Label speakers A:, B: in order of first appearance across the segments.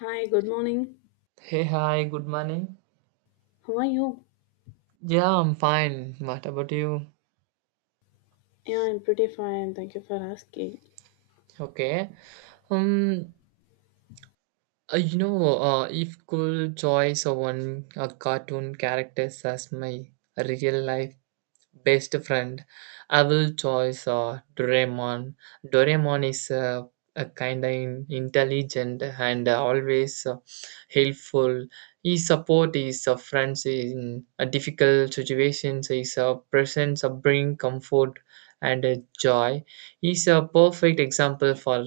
A: Hi, good morning.
B: Hey, hi, good morning.
A: How are you?
B: Yeah, I'm fine. What about you?
A: Yeah, I'm pretty fine. Thank you for asking.
B: Okay. Um, if could choose one a cartoon characters as my real life best friend. I will choose Doraemon. Doraemon is a kind of intelligent and always helpful. He support his friends in difficult situations. His presence bring comfort and joy. He's a perfect example for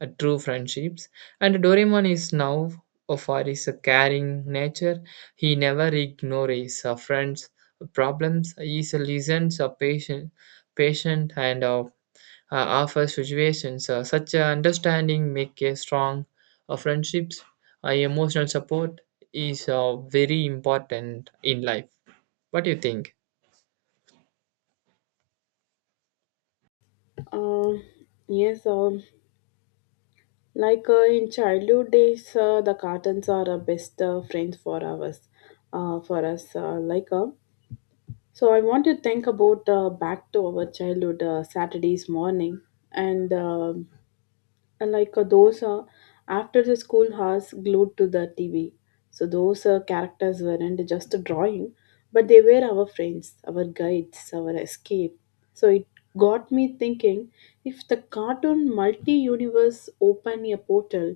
B: true friendships. And Doraemon is now for his caring nature. He never ignores his friends problems is listens a patient and offer situations. Such a understanding make a strong friendships. Emotional support is very important in life. What do you think?
A: Um, yes, like in childhood days, the cartoons are our best friends for us. Uh, for us, uh, like uh, I want to think about back to our childhood Saturdays morning and. um and like a dosa after the school hours glued to the TV. So those characters weren't just a drawing, but they were our friends, our guides, our escape. So it got me thinking if the cartoon multi universe opened a portal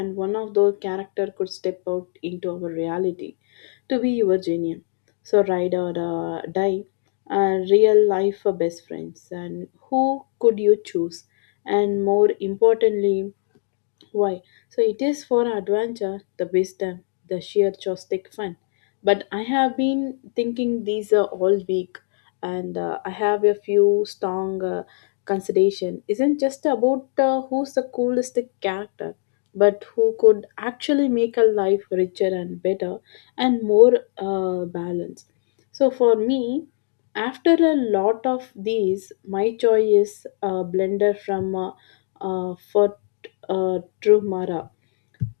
A: and one of those characters could step out into our reality to be your genuine. So ride or die, real life best friends. And who could you choose? And more importantly, why? So it is for adventure, the wisdom, the sheer joystick fun. But I have been thinking these are all week, and I have a few strong consideration. Isn't just about who's the coolest character, but who could actually make a life richer and better and more balanced. So for me, after a lot of these, my choice is a blender from. For Drumara.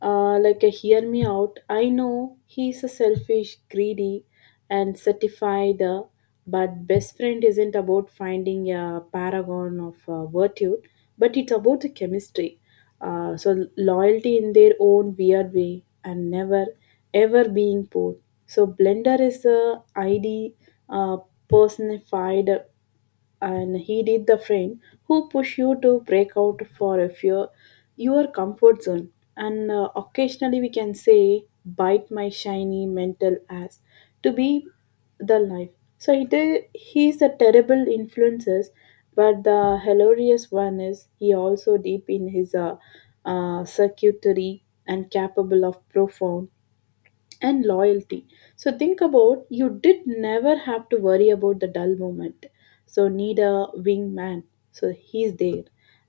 A: Like a hear me out. I know he's a selfish, greedy, and certified, but best friend isn't about finding a paragon of virtue, but it's about the chemistry. So loyalty in their own weird way, and never ever being poor. So blender is the ID uh, personified, and he did the friend who push you to break out for a fear your comfort zone and occasionally we can say bite my shiny mental ass to be the life. So he did, he's a terrible influences, but the hilarious one is he also deep in his circuitry and capable of profound and loyalty. So think about you did never have to worry about the dull moment. So need a wingman. So he's there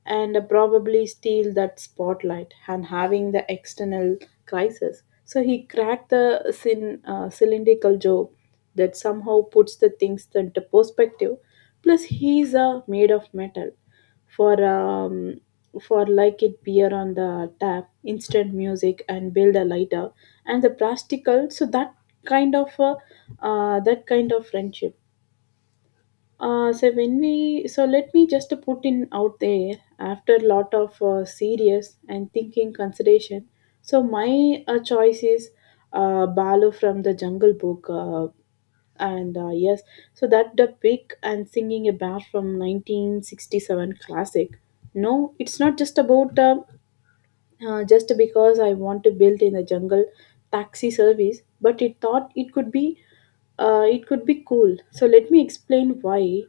A: and probably steal that spotlight and having the external crisis. So he cracked the cylindrical joke that somehow puts the things into perspective. Plus he's made of metal for um, for like it beer on the tap, instant music, and build a lighter and the practical. So that kind of uh, that kind of friendship. So when we so let me just put in out there after a lot of serious and thinking consideration. So my choice is balu from the jungle book, and yes, so that the big and singing a bar from 1967 classic. No, it's not just about just because I want to build in a jungle taxi service, but it thought it could be cool. So let me explain why.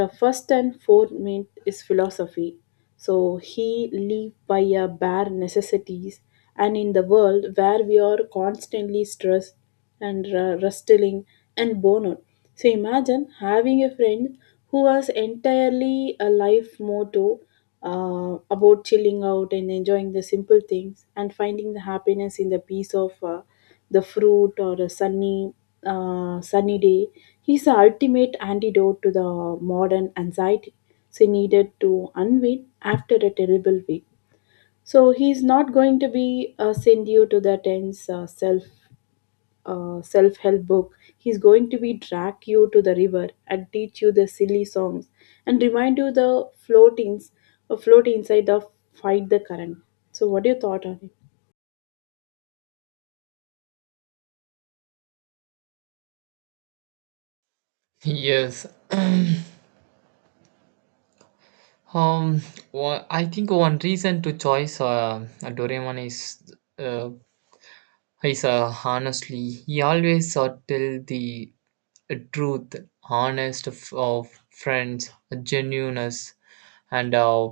A: The first and foremost myth is philosophy. So he live by a bare necessities, and in the world where we are constantly stressed and rustling and worn out. So imagine having a friend who has entirely a life motto about chilling out and enjoying the simple things and finding the happiness in the peace of. The fruit or a sunny sunny day. He's the ultimate antidote to the modern anxiety. So he needed to unwind after a terrible week. So he's not going to be send you to the tense self help book. He's going to be drag you to the river and teach you the silly songs and remind you the floatings, float inside the fight the current. So what do you thought on it?
B: Yes. Um. Well, I think one reason to choose Doraemon is uh, hi, sir. Honestly, he always tell the truth, honest of friends, genuineness, and uh,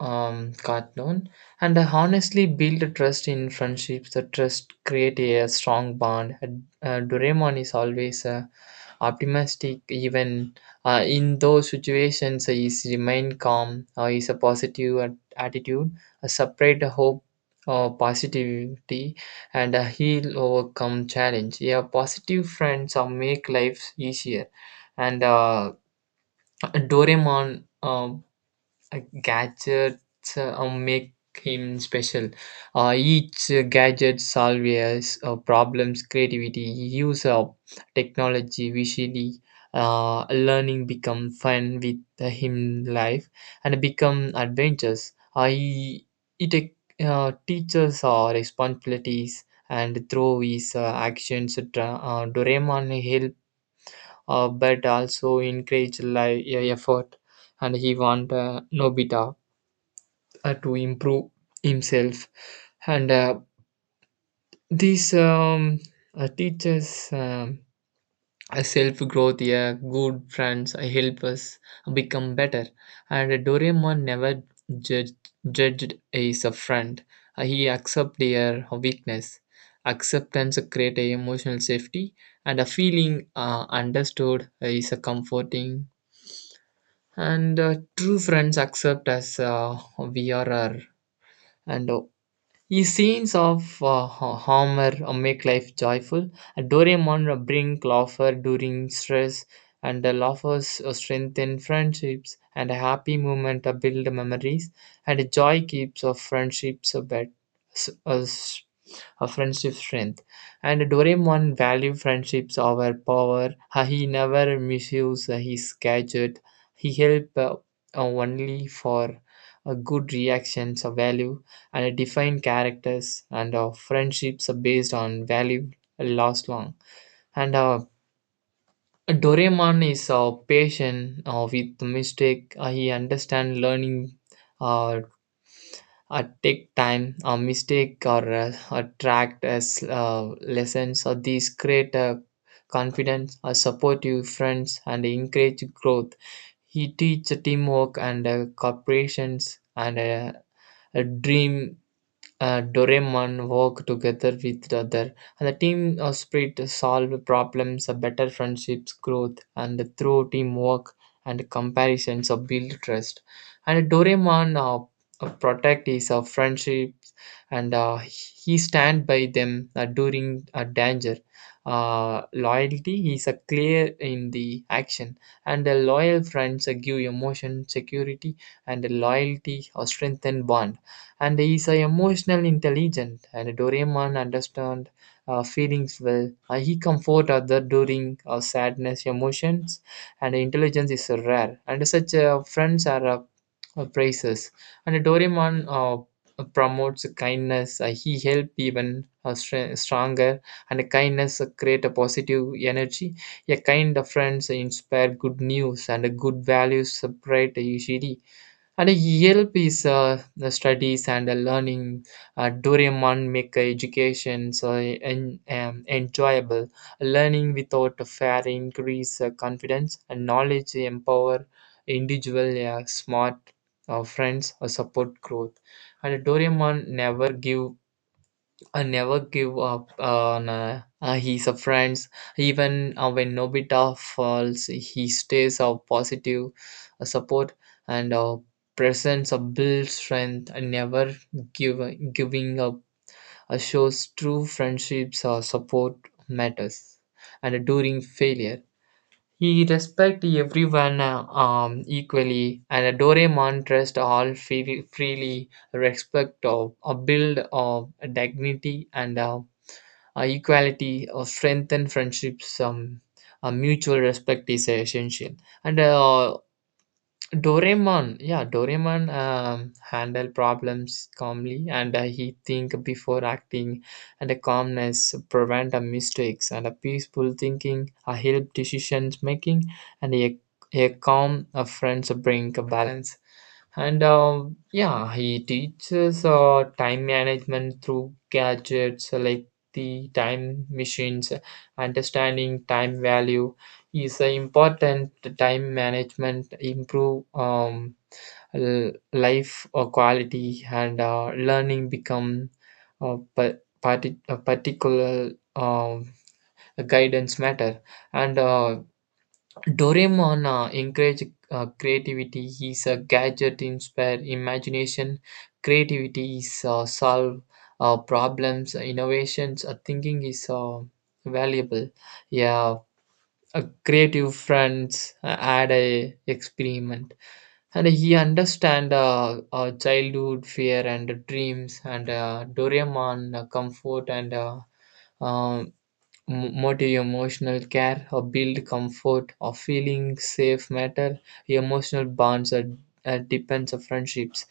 B: um, cartoon. And I honestly build a trust in friendships. The trust create a strong bond. Doraemon is always optimistic, even in those situations. He's remain calm. He's a positive attitude. A separate hope. Positivity and he'll overcome challenge. Yeah, positive friends make life easier. And Doraemon gadgets make him special. Each gadget solves problems, creativity, use of technology, visually. Learning become fun with him life and become adventures. It take, Teaches our responsibilities and through his actions, Doraemon help but also encourage life effort and he want Nobita to improve himself and these teachers a self growth. Yeah, good friends help us become better and Doraemon never judged, judged as a friend. He accepted their weakness. Acceptance create a emotional safety and a feeling understood is a comforting and true friends accept us uh, we are and the scenes of Homer make life joyful. And Doraemon bring laughter during stress, and the laughers strengthen friendships, and a happy moment build memories, and joy keeps friendships s- uh, s- a friendship strength. And Doraemon valued friendships over power. He never misused his gadget. He helped only for a good reactions of value and defined characters and friendships are based on value last long. And Doraemon is patient with mistake. He understands learning uh, take time, a mistake, or attract as lessons. Or these create a confidence, a supportive friends, and encourage growth. He teach teamwork and corporations and a dream. Uh, Doraemon work together with the other, and the team spirit solve problems, better friendships, growth, and through teamwork and comparisons, build trust. And Doraemon protect his friendships, and he stand by them during danger. Loyalty is clear in the action, and loyal friends give emotion, security, and loyalty or strengthen bond. And he's a emotional intelligent and Doraemon understand feelings well. He comfort other during sadness emotions and intelligence is rare and such friends are praises. And Doraemon promotes kindness. He help even stronger and kindness create a positive energy. A kind of friends inspire good news and good values spread usually. And ELP is the studies and the learning. Doraemon make education so enjoyable. Learning without a fear increase confidence and knowledge empower individual smart friends or support growth. And Doraemon never give I never give up on his friends. Even when Nobita falls, he stays of positive support and presence of build strength. I never give Giving up. Shows true friendships or support matters. And during failure, he respect everyone equally. And Doraemon trust all freely respect of a build of dignity and. Equality, strengthen friendships, mutual respect is essential. And yeah, Doraemon handle problems calmly, and he think before acting, and a calmness prevent mistakes, and a peaceful thinking help decisions making, and a calm friends bring a balance. And yeah, he teaches time management through gadgets like the time machines, understanding time value is a important. Time management improve life quality and learning become uh, pa- a particular um, guidance matter. And Doraemon encourage creativity. He's a gadget inspire imagination. Creativity is solve problems. Innovations thinking is valuable. Yeah, a creative friends had a experiment. And he understand childhood fear and dreams. And Doraemon comfort and um, motive emotional care or build comfort or feeling safe matter. Emotional bonds are depends of friendships.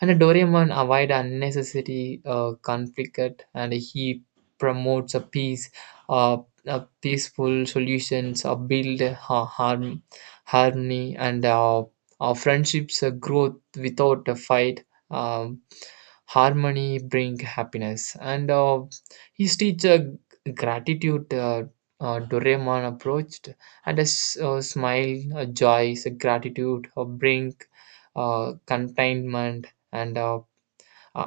B: And a Doraemon avoid unnecessary conflict and he promotes a peace. uh, a peaceful solutions or build harm, harmony, and our friendships growth without a fight. um, Harmony bring happiness and his teacher gratitude. Doraemon approached, and a smile, a joy, a gratitude, a brink, contentment, and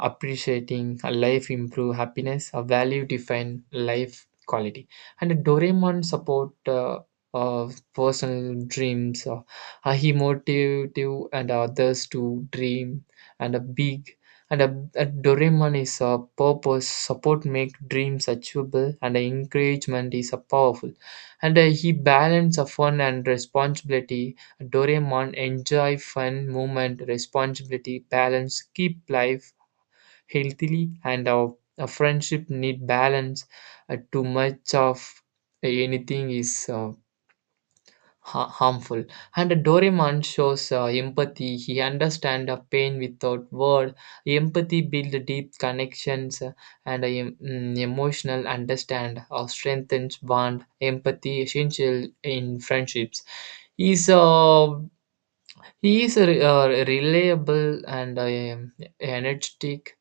B: appreciating a life improve happiness. A value define life quality. And Doraemon support uh, personal dreams. He motivate you and others to dream and a big. And a Doraemon is a purpose support make dreams achievable and a encouragement is a powerful. And he balance of fun and responsibility. Doraemon enjoy fun movement responsibility balance keep life healthily and our a friendship need balance. Too much of anything is harmful. And Doraemon shows empathy. He understands a pain without word. Empathy builds deep connections, and a emotional understand or strengthens bond. Empathy essential in friendships. He's uh, he is a reliable and energetic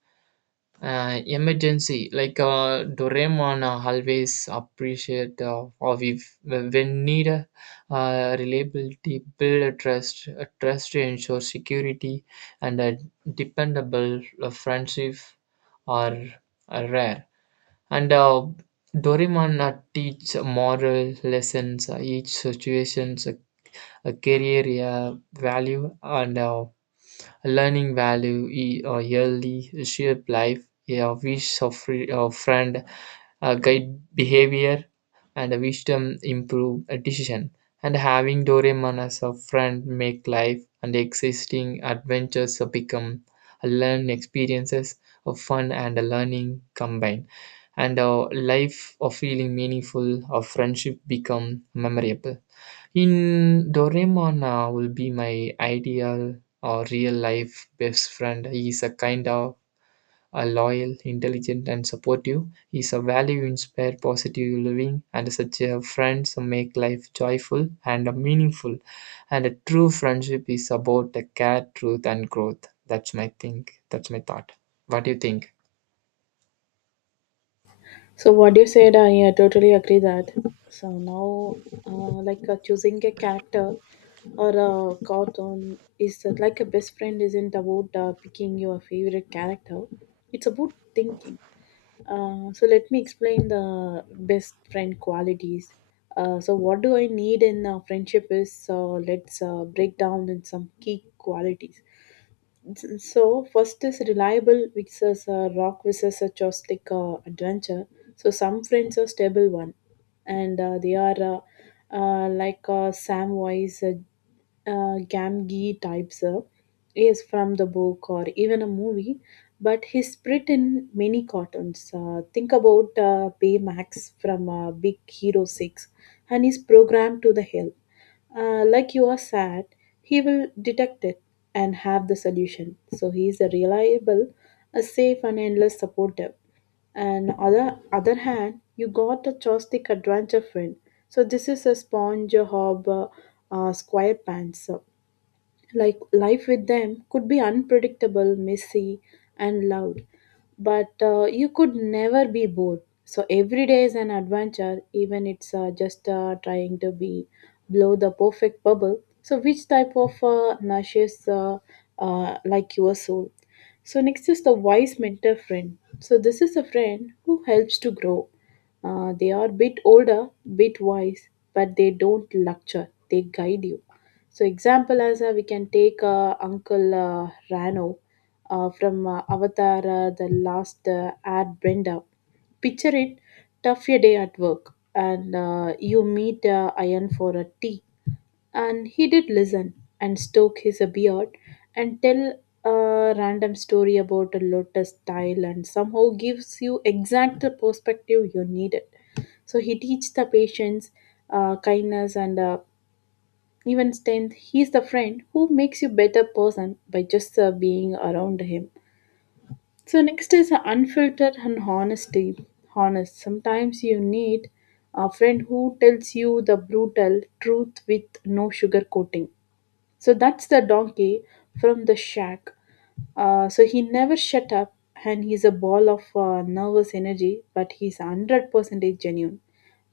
B: emergency. Like Doraemon always appreciate or we when need. Uh, reliability build a trust. A trust to ensure security and a dependable uh, friendship are, are rare. And Doraemon teach moral lessons. Each situation's a career uh, value and learning value early shape life. A wish of friend guide behavior and wisdom improve a decision. And having Doraemon as a friend make life and existing adventures become a learn experiences of fun and a learning combined. And a life of feeling meaningful of friendship become memorable in Doraemon will be my ideal or real life best friend. He is a kind of a loyal, intelligent, and supportive. He is a value inspired, positive living, and such a friend to make life joyful and meaningful. And a true friendship is about the care, truth, and growth. That's my think. That's my thought. What do you think?
A: So what you said, I totally agree that. So now, like choosing a character or a cartoon is like a best friend isn't about picking your favorite character. It's about thinking. So let me explain the best friend qualities. So what do I need in a friendship is let's break down in some key qualities. So first is reliable versus rock versus a joystick adventure. So some friends are stable one, and they are like Samwise Gamgee types up is from the book or even a movie, but he's spread in many cartoons. Think about Baymax from Big Hero 6, and he's programmed to the hill. Like you are sad, he will detect it and have the solution. So he is a reliable, a safe and endless supporter. And other hand, you got a joystick adventure friend. So this is a sponge, a hob, square pants. So, like life with them could be unpredictable, messy, and loud, but you could never be bored. So every day is an adventure, even it's just trying to be blow the perfect bubble. So which type of nourishes like your soul? So next is the wise mentor friend. So this is a friend who helps to grow. They are bit older, bit wise, but they don't lecture. They guide you. So example as we can take Uncle Rano from Avatar, the last ad Brenda. Picture it, tough your day at work, and you meet Iron for a tea. And he did listen and stroke his beard and tell a random story about a lotus tile, and somehow gives you exact the perspective you needed. So he teach the patience, kindness and even tenth, he's the friend who makes you better person by just being around him. So next is unfiltered and honesty. Honest. Sometimes you need a friend who tells you the brutal truth with no sugarcoating. So that's the donkey from the shack. So he never shut up, and he's a ball of nervous energy, but he's 100% genuine.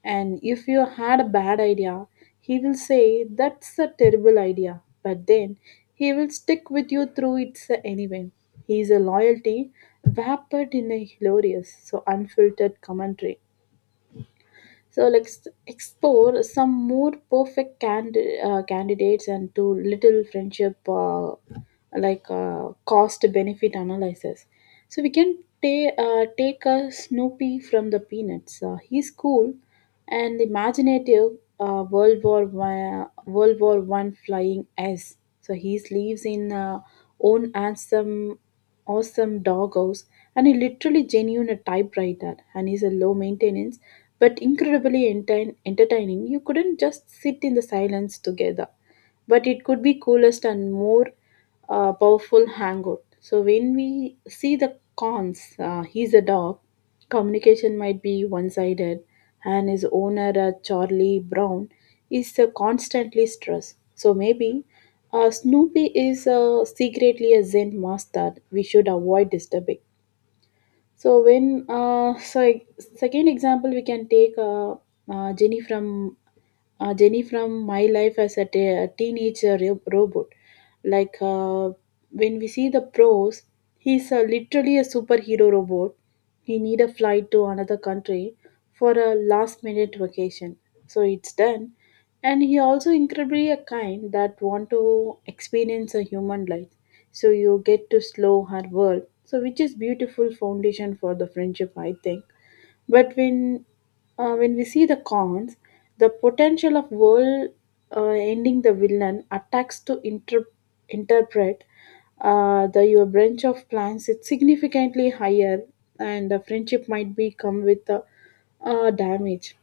A: And if you had a bad idea, he will say, "That's a terrible idea." But then he will stick with you through it anyway. He is a loyalty wrapped in a hilarious, so unfiltered commentary. So let's explore some more perfect candidates and do little friendship like cost benefit analysis. So we can take a Snoopy from the Peanuts. He's cool and imaginative. World War World War One flying S. So he lives in own handsome, awesome doghouse, and he literally genuine a typewriter, and he's a low maintenance but incredibly entertaining. You couldn't just sit in the silence together, but it could be coolest and more powerful hangout. So when we see the cons, he's a dog. Communication might be one-sided, and his owner, Charlie Brown, is constantly stressed. So maybe Snoopy is secretly a Zen master we should avoid disturbing. So when so second example we can take uh, Jenny from Jenny from my life as a teenage robot. Like uh, when we see the pros, he's literally a superhero robot. He need a flight to another country for a last minute vacation. So it's done. And he also incredibly a kind that want to experience a human life. So you get to slow her world. So which is beautiful foundation for the friendship, I think, but when we see the cons, the potential of world ending the villain attacks to interpret the your branch of plans it's significantly higher, and the friendship might be come with the damage.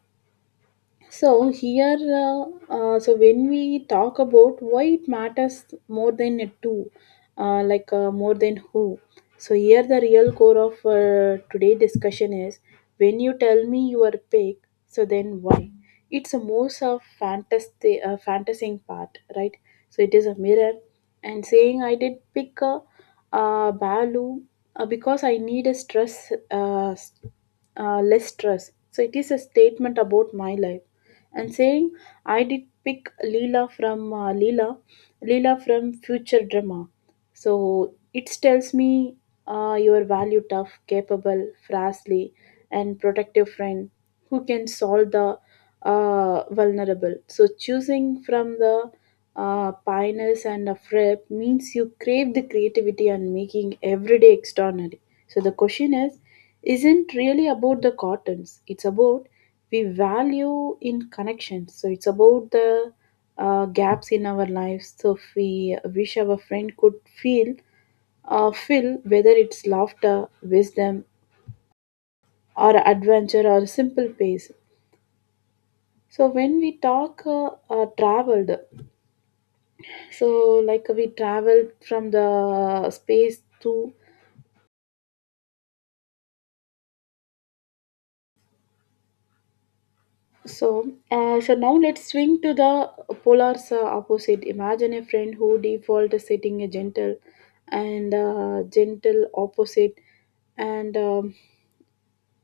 A: So here, so when we talk about why it matters more than a two, like more than who. So here, the real core of today discussion is when you tell me your pick, so then why? It's a most of fantasy, fantasizing part, right? So it is a mirror, and saying I did pick a, Balu because I need a stress, less stress. So it is a statement about my life and saying, I did pick Leela from Leela from Future Drama. So it tells me your value tough, capable, frazzly, and protective friend who can solve the vulnerable. So choosing from the pioneers and a frip means you crave the creativity and making everyday extraordinary. So the question is isn't really about the cottons. It's about we value in connections. So it's about the gaps in our lives. So if we wish our friend could feel, fill whether it's laughter, wisdom, or adventure or simple pace. So when we talk traveled, so like we traveled from the space to. So, now let's swing to the polar opposite. Imagine a friend who default is sitting a gentle and gentle opposite and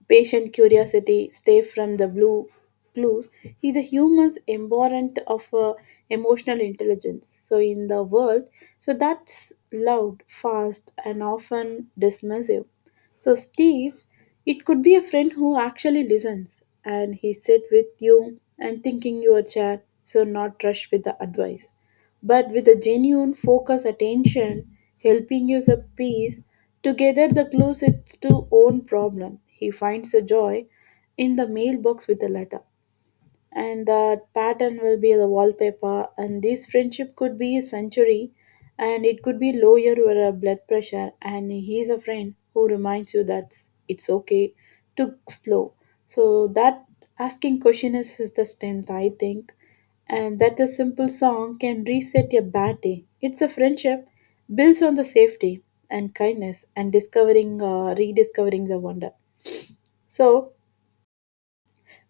A: patient curiosity stay from the blue clues. He's a human's embodiment of emotional intelligence. So in the world, so that's loud, fast, and often dismissive. So, Steve, it could be a friend who actually listens and he sit with you and thinking your chat, so not rush with the advice, but with a genuine focus attention, helping you the peace. Together, the closest to own problem. He finds a joy in the mailbox with a letter and the pattern will be the wallpaper and this friendship could be a century and it could be lower your blood pressure and he's a friend who reminds you that it's okay to slow so that asking question is the strength I think and that a simple song can reset a bad day. It's a friendship builds on the safety and kindness and discovering rediscovering the wonder. So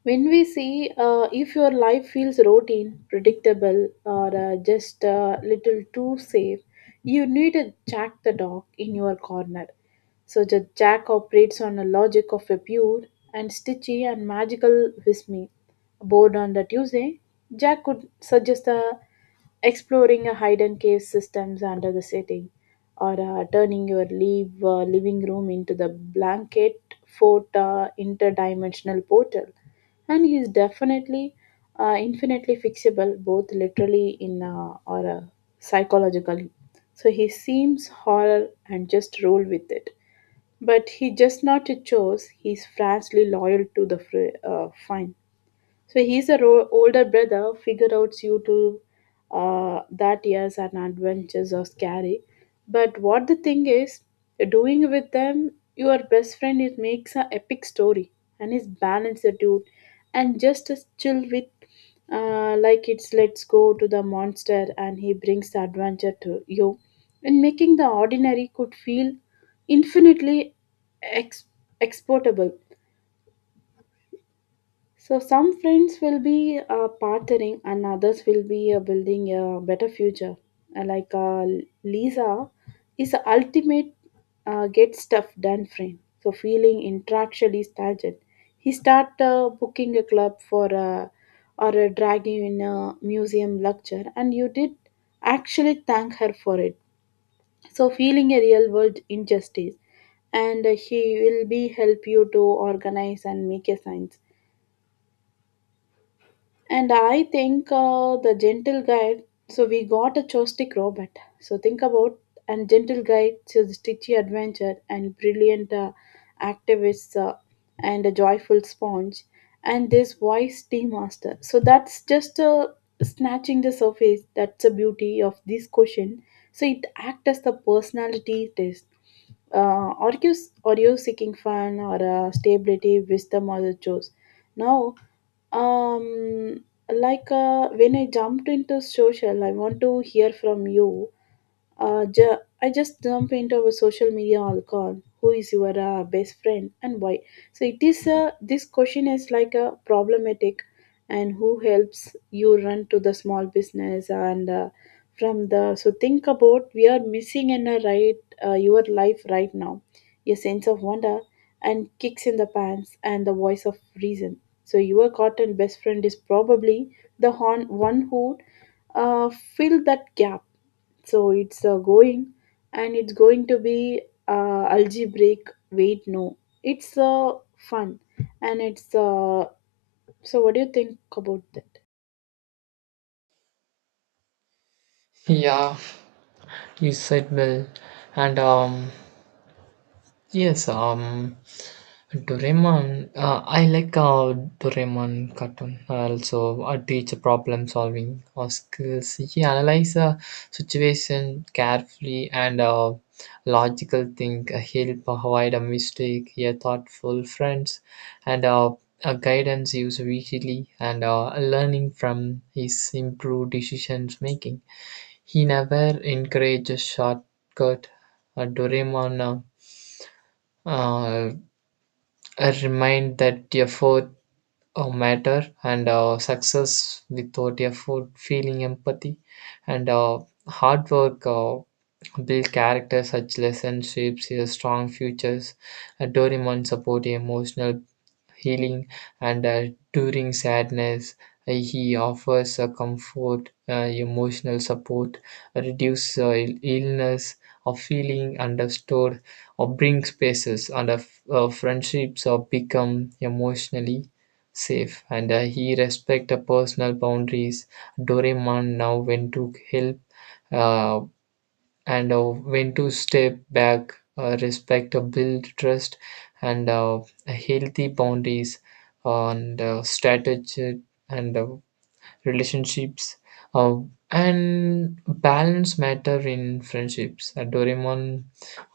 A: when we see if your life feels routine predictable or just a little too safe, you need a Jack the dog in your corner. So the Jack operates on the logic of a pure and stitchy and magical with me. Board on the Tuesday, Jack could suggest a exploring a hidden cave systems under the city or turning your living room into the blanket fort interdimensional portal and he is definitely infinitely fixable both literally in or psychologically. So he seems horror and just roll with it but he just not a chose. He's fiercely loyal to the fine. So he's a older brother figure out you to that years and adventures are scary. But what the thing is, doing with them, your best friend it makes an epic story and is balanced dude and just as chill with like it's let's go to the monster and he brings the adventure to you and making the ordinary could feel infinitely ex- exportable. So some friends will be partnering and others will be building a better future. Uh, like uh, Lisa is the ultimate get stuff done friend. So feeling intellectually started. He start booking a club for or dragging you in a museum lecture and you did actually thank her for it. So feeling a real world injustice and he will be help you to organize and make a sign. And I think the gentle guide. So we got a joystick robot. So think about and gentle guide to the stitchy adventure and brilliant activist and a joyful sponge and this wise tea master. So that's just snatching the surface. That's the beauty of this question. So it acts as the personality test. Are you are you seeking fun or stability, wisdom, or the choice? Now um like when I jumped into social I want to hear from you I just dump into our social media alcohol. Who is your best friend and why? So it is this question is like a problematic, and who helps you run to the small business and from the so think about we are missing in a right your life right now, your sense of wonder and kicks in the pants and the voice of reason. So your cotton best friend is probably the horn, one who uh, fill that gap. So it's going and it's going to be algebraic. Wait, no. It's fun and it's. So, what do you think about that?
B: Yeah, you said well, and yes, Doraemon, I like Doraemon cartoon. Also, I teach problem solving or skills. He analyze a situation carefully and logical think. He'll provide a mistake. He a thoughtful friends and a guidance used visually and learning from his improved decisions making. He never encourages shortcut. Doraemon. Uh, uh, a remind that effort matter and success without effort, feeling empathy and hard work build character. Such lessons shapes your strong futures. A Doraemon support emotional healing, and during sadness, he offers a comfort, emotional support, reduce illness, or feeling understood, or bring spaces, and friendships or become emotionally safe. And he respect the personal boundaries. Doraemon now went to help. Uh, and when to step back, respect, build trust, and healthy boundaries, and strategy, and relationships, uh, and balance matter in friendships. Doraemon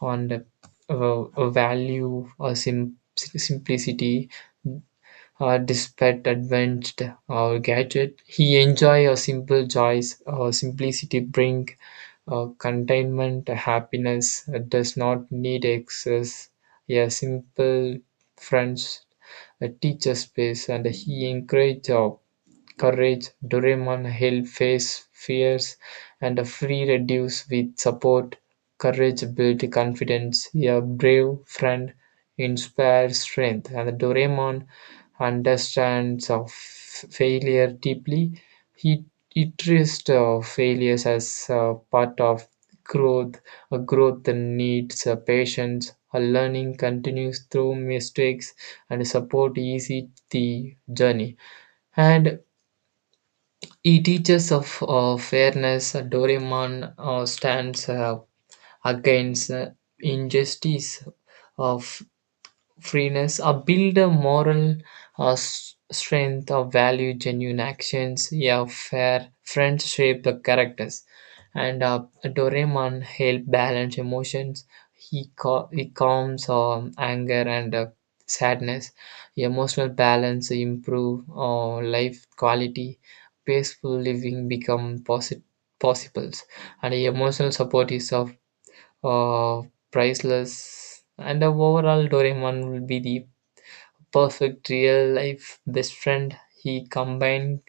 B: on the value simplicity. Despite advanced gadget, he enjoy a simple joys. Simplicity bring containment happiness does not need excess. A simple friends teacher space and he encourage job. Courage, Doraemon help face fears and a free reduce with support. Courage build confidence. A brave friend inspires strength. And Doraemon understands of failure deeply. He treats failures as part of growth. A growth that needs patience. A learning continues through mistakes and support easy the journey. And he teaches of fairness. Doraemon stands against injustice. Of freeness or build a moral strength or value genuine actions. Yeah, fair friends shape the characters. And Doraemon help balance emotions. He calms anger and sadness. Emotional balance improve life quality. Peaceful living become possible, and emotional support is of uh, priceless. And overall, Doraemon will be the perfect real life best friend. He combined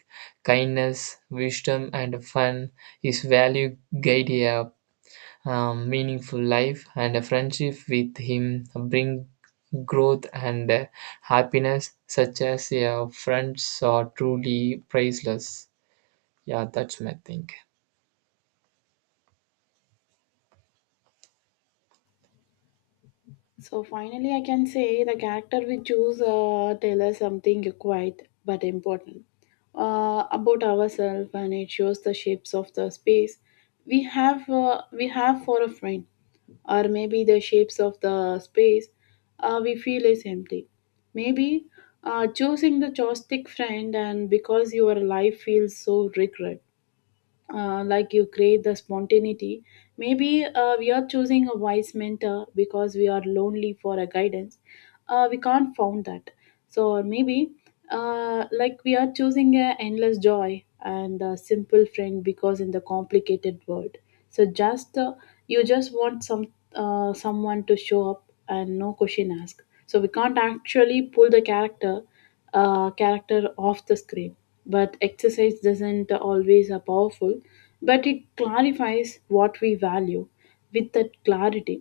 B: kindness, wisdom, and fun. His value guide a meaningful life, and a friendship with him bring growth and happiness, such as your friends are truly priceless. Yeah, that's my thing.
A: So finally, I can say the character we choose tell us something quite but important about ourselves, and it shows the shapes of the space we have for a friend, or maybe the shapes of the space we feel is empty. Maybe choosing the joystick friend, and because your life feels so regret like you create the spontaneity. Maybe we are choosing a wise mentor because we are lonely for a guidance, we can't found that so maybe like we are choosing a endless joy and a simple friend because in the complicated world so just you just want some someone to show up and no question asked so we can't actually pull the character off the screen but exercise doesn't always are powerful but it clarifies what we value with that clarity.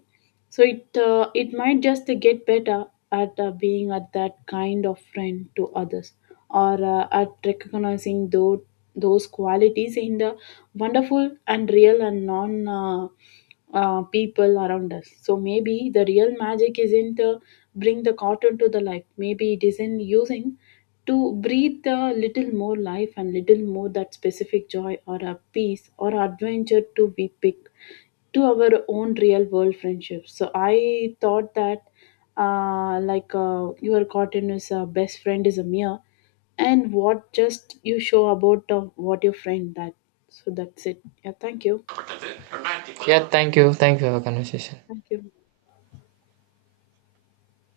A: So it it might just get better at being at that kind of friend to others, or at recognizing those qualities in the wonderful and real and non people around us. So maybe the real magic isn't bring the cotton to the life. Maybe it isn't using to breathe a little more life and little more that specific joy or a peace or adventure to be picked to our own real world friendships. So I thought that you are caught in as a best friend is a mere and what just you show about what your friend that so that's it. Yeah, thank you.
B: Yeah, thank you. Thank you for the conversation.
A: Thank you.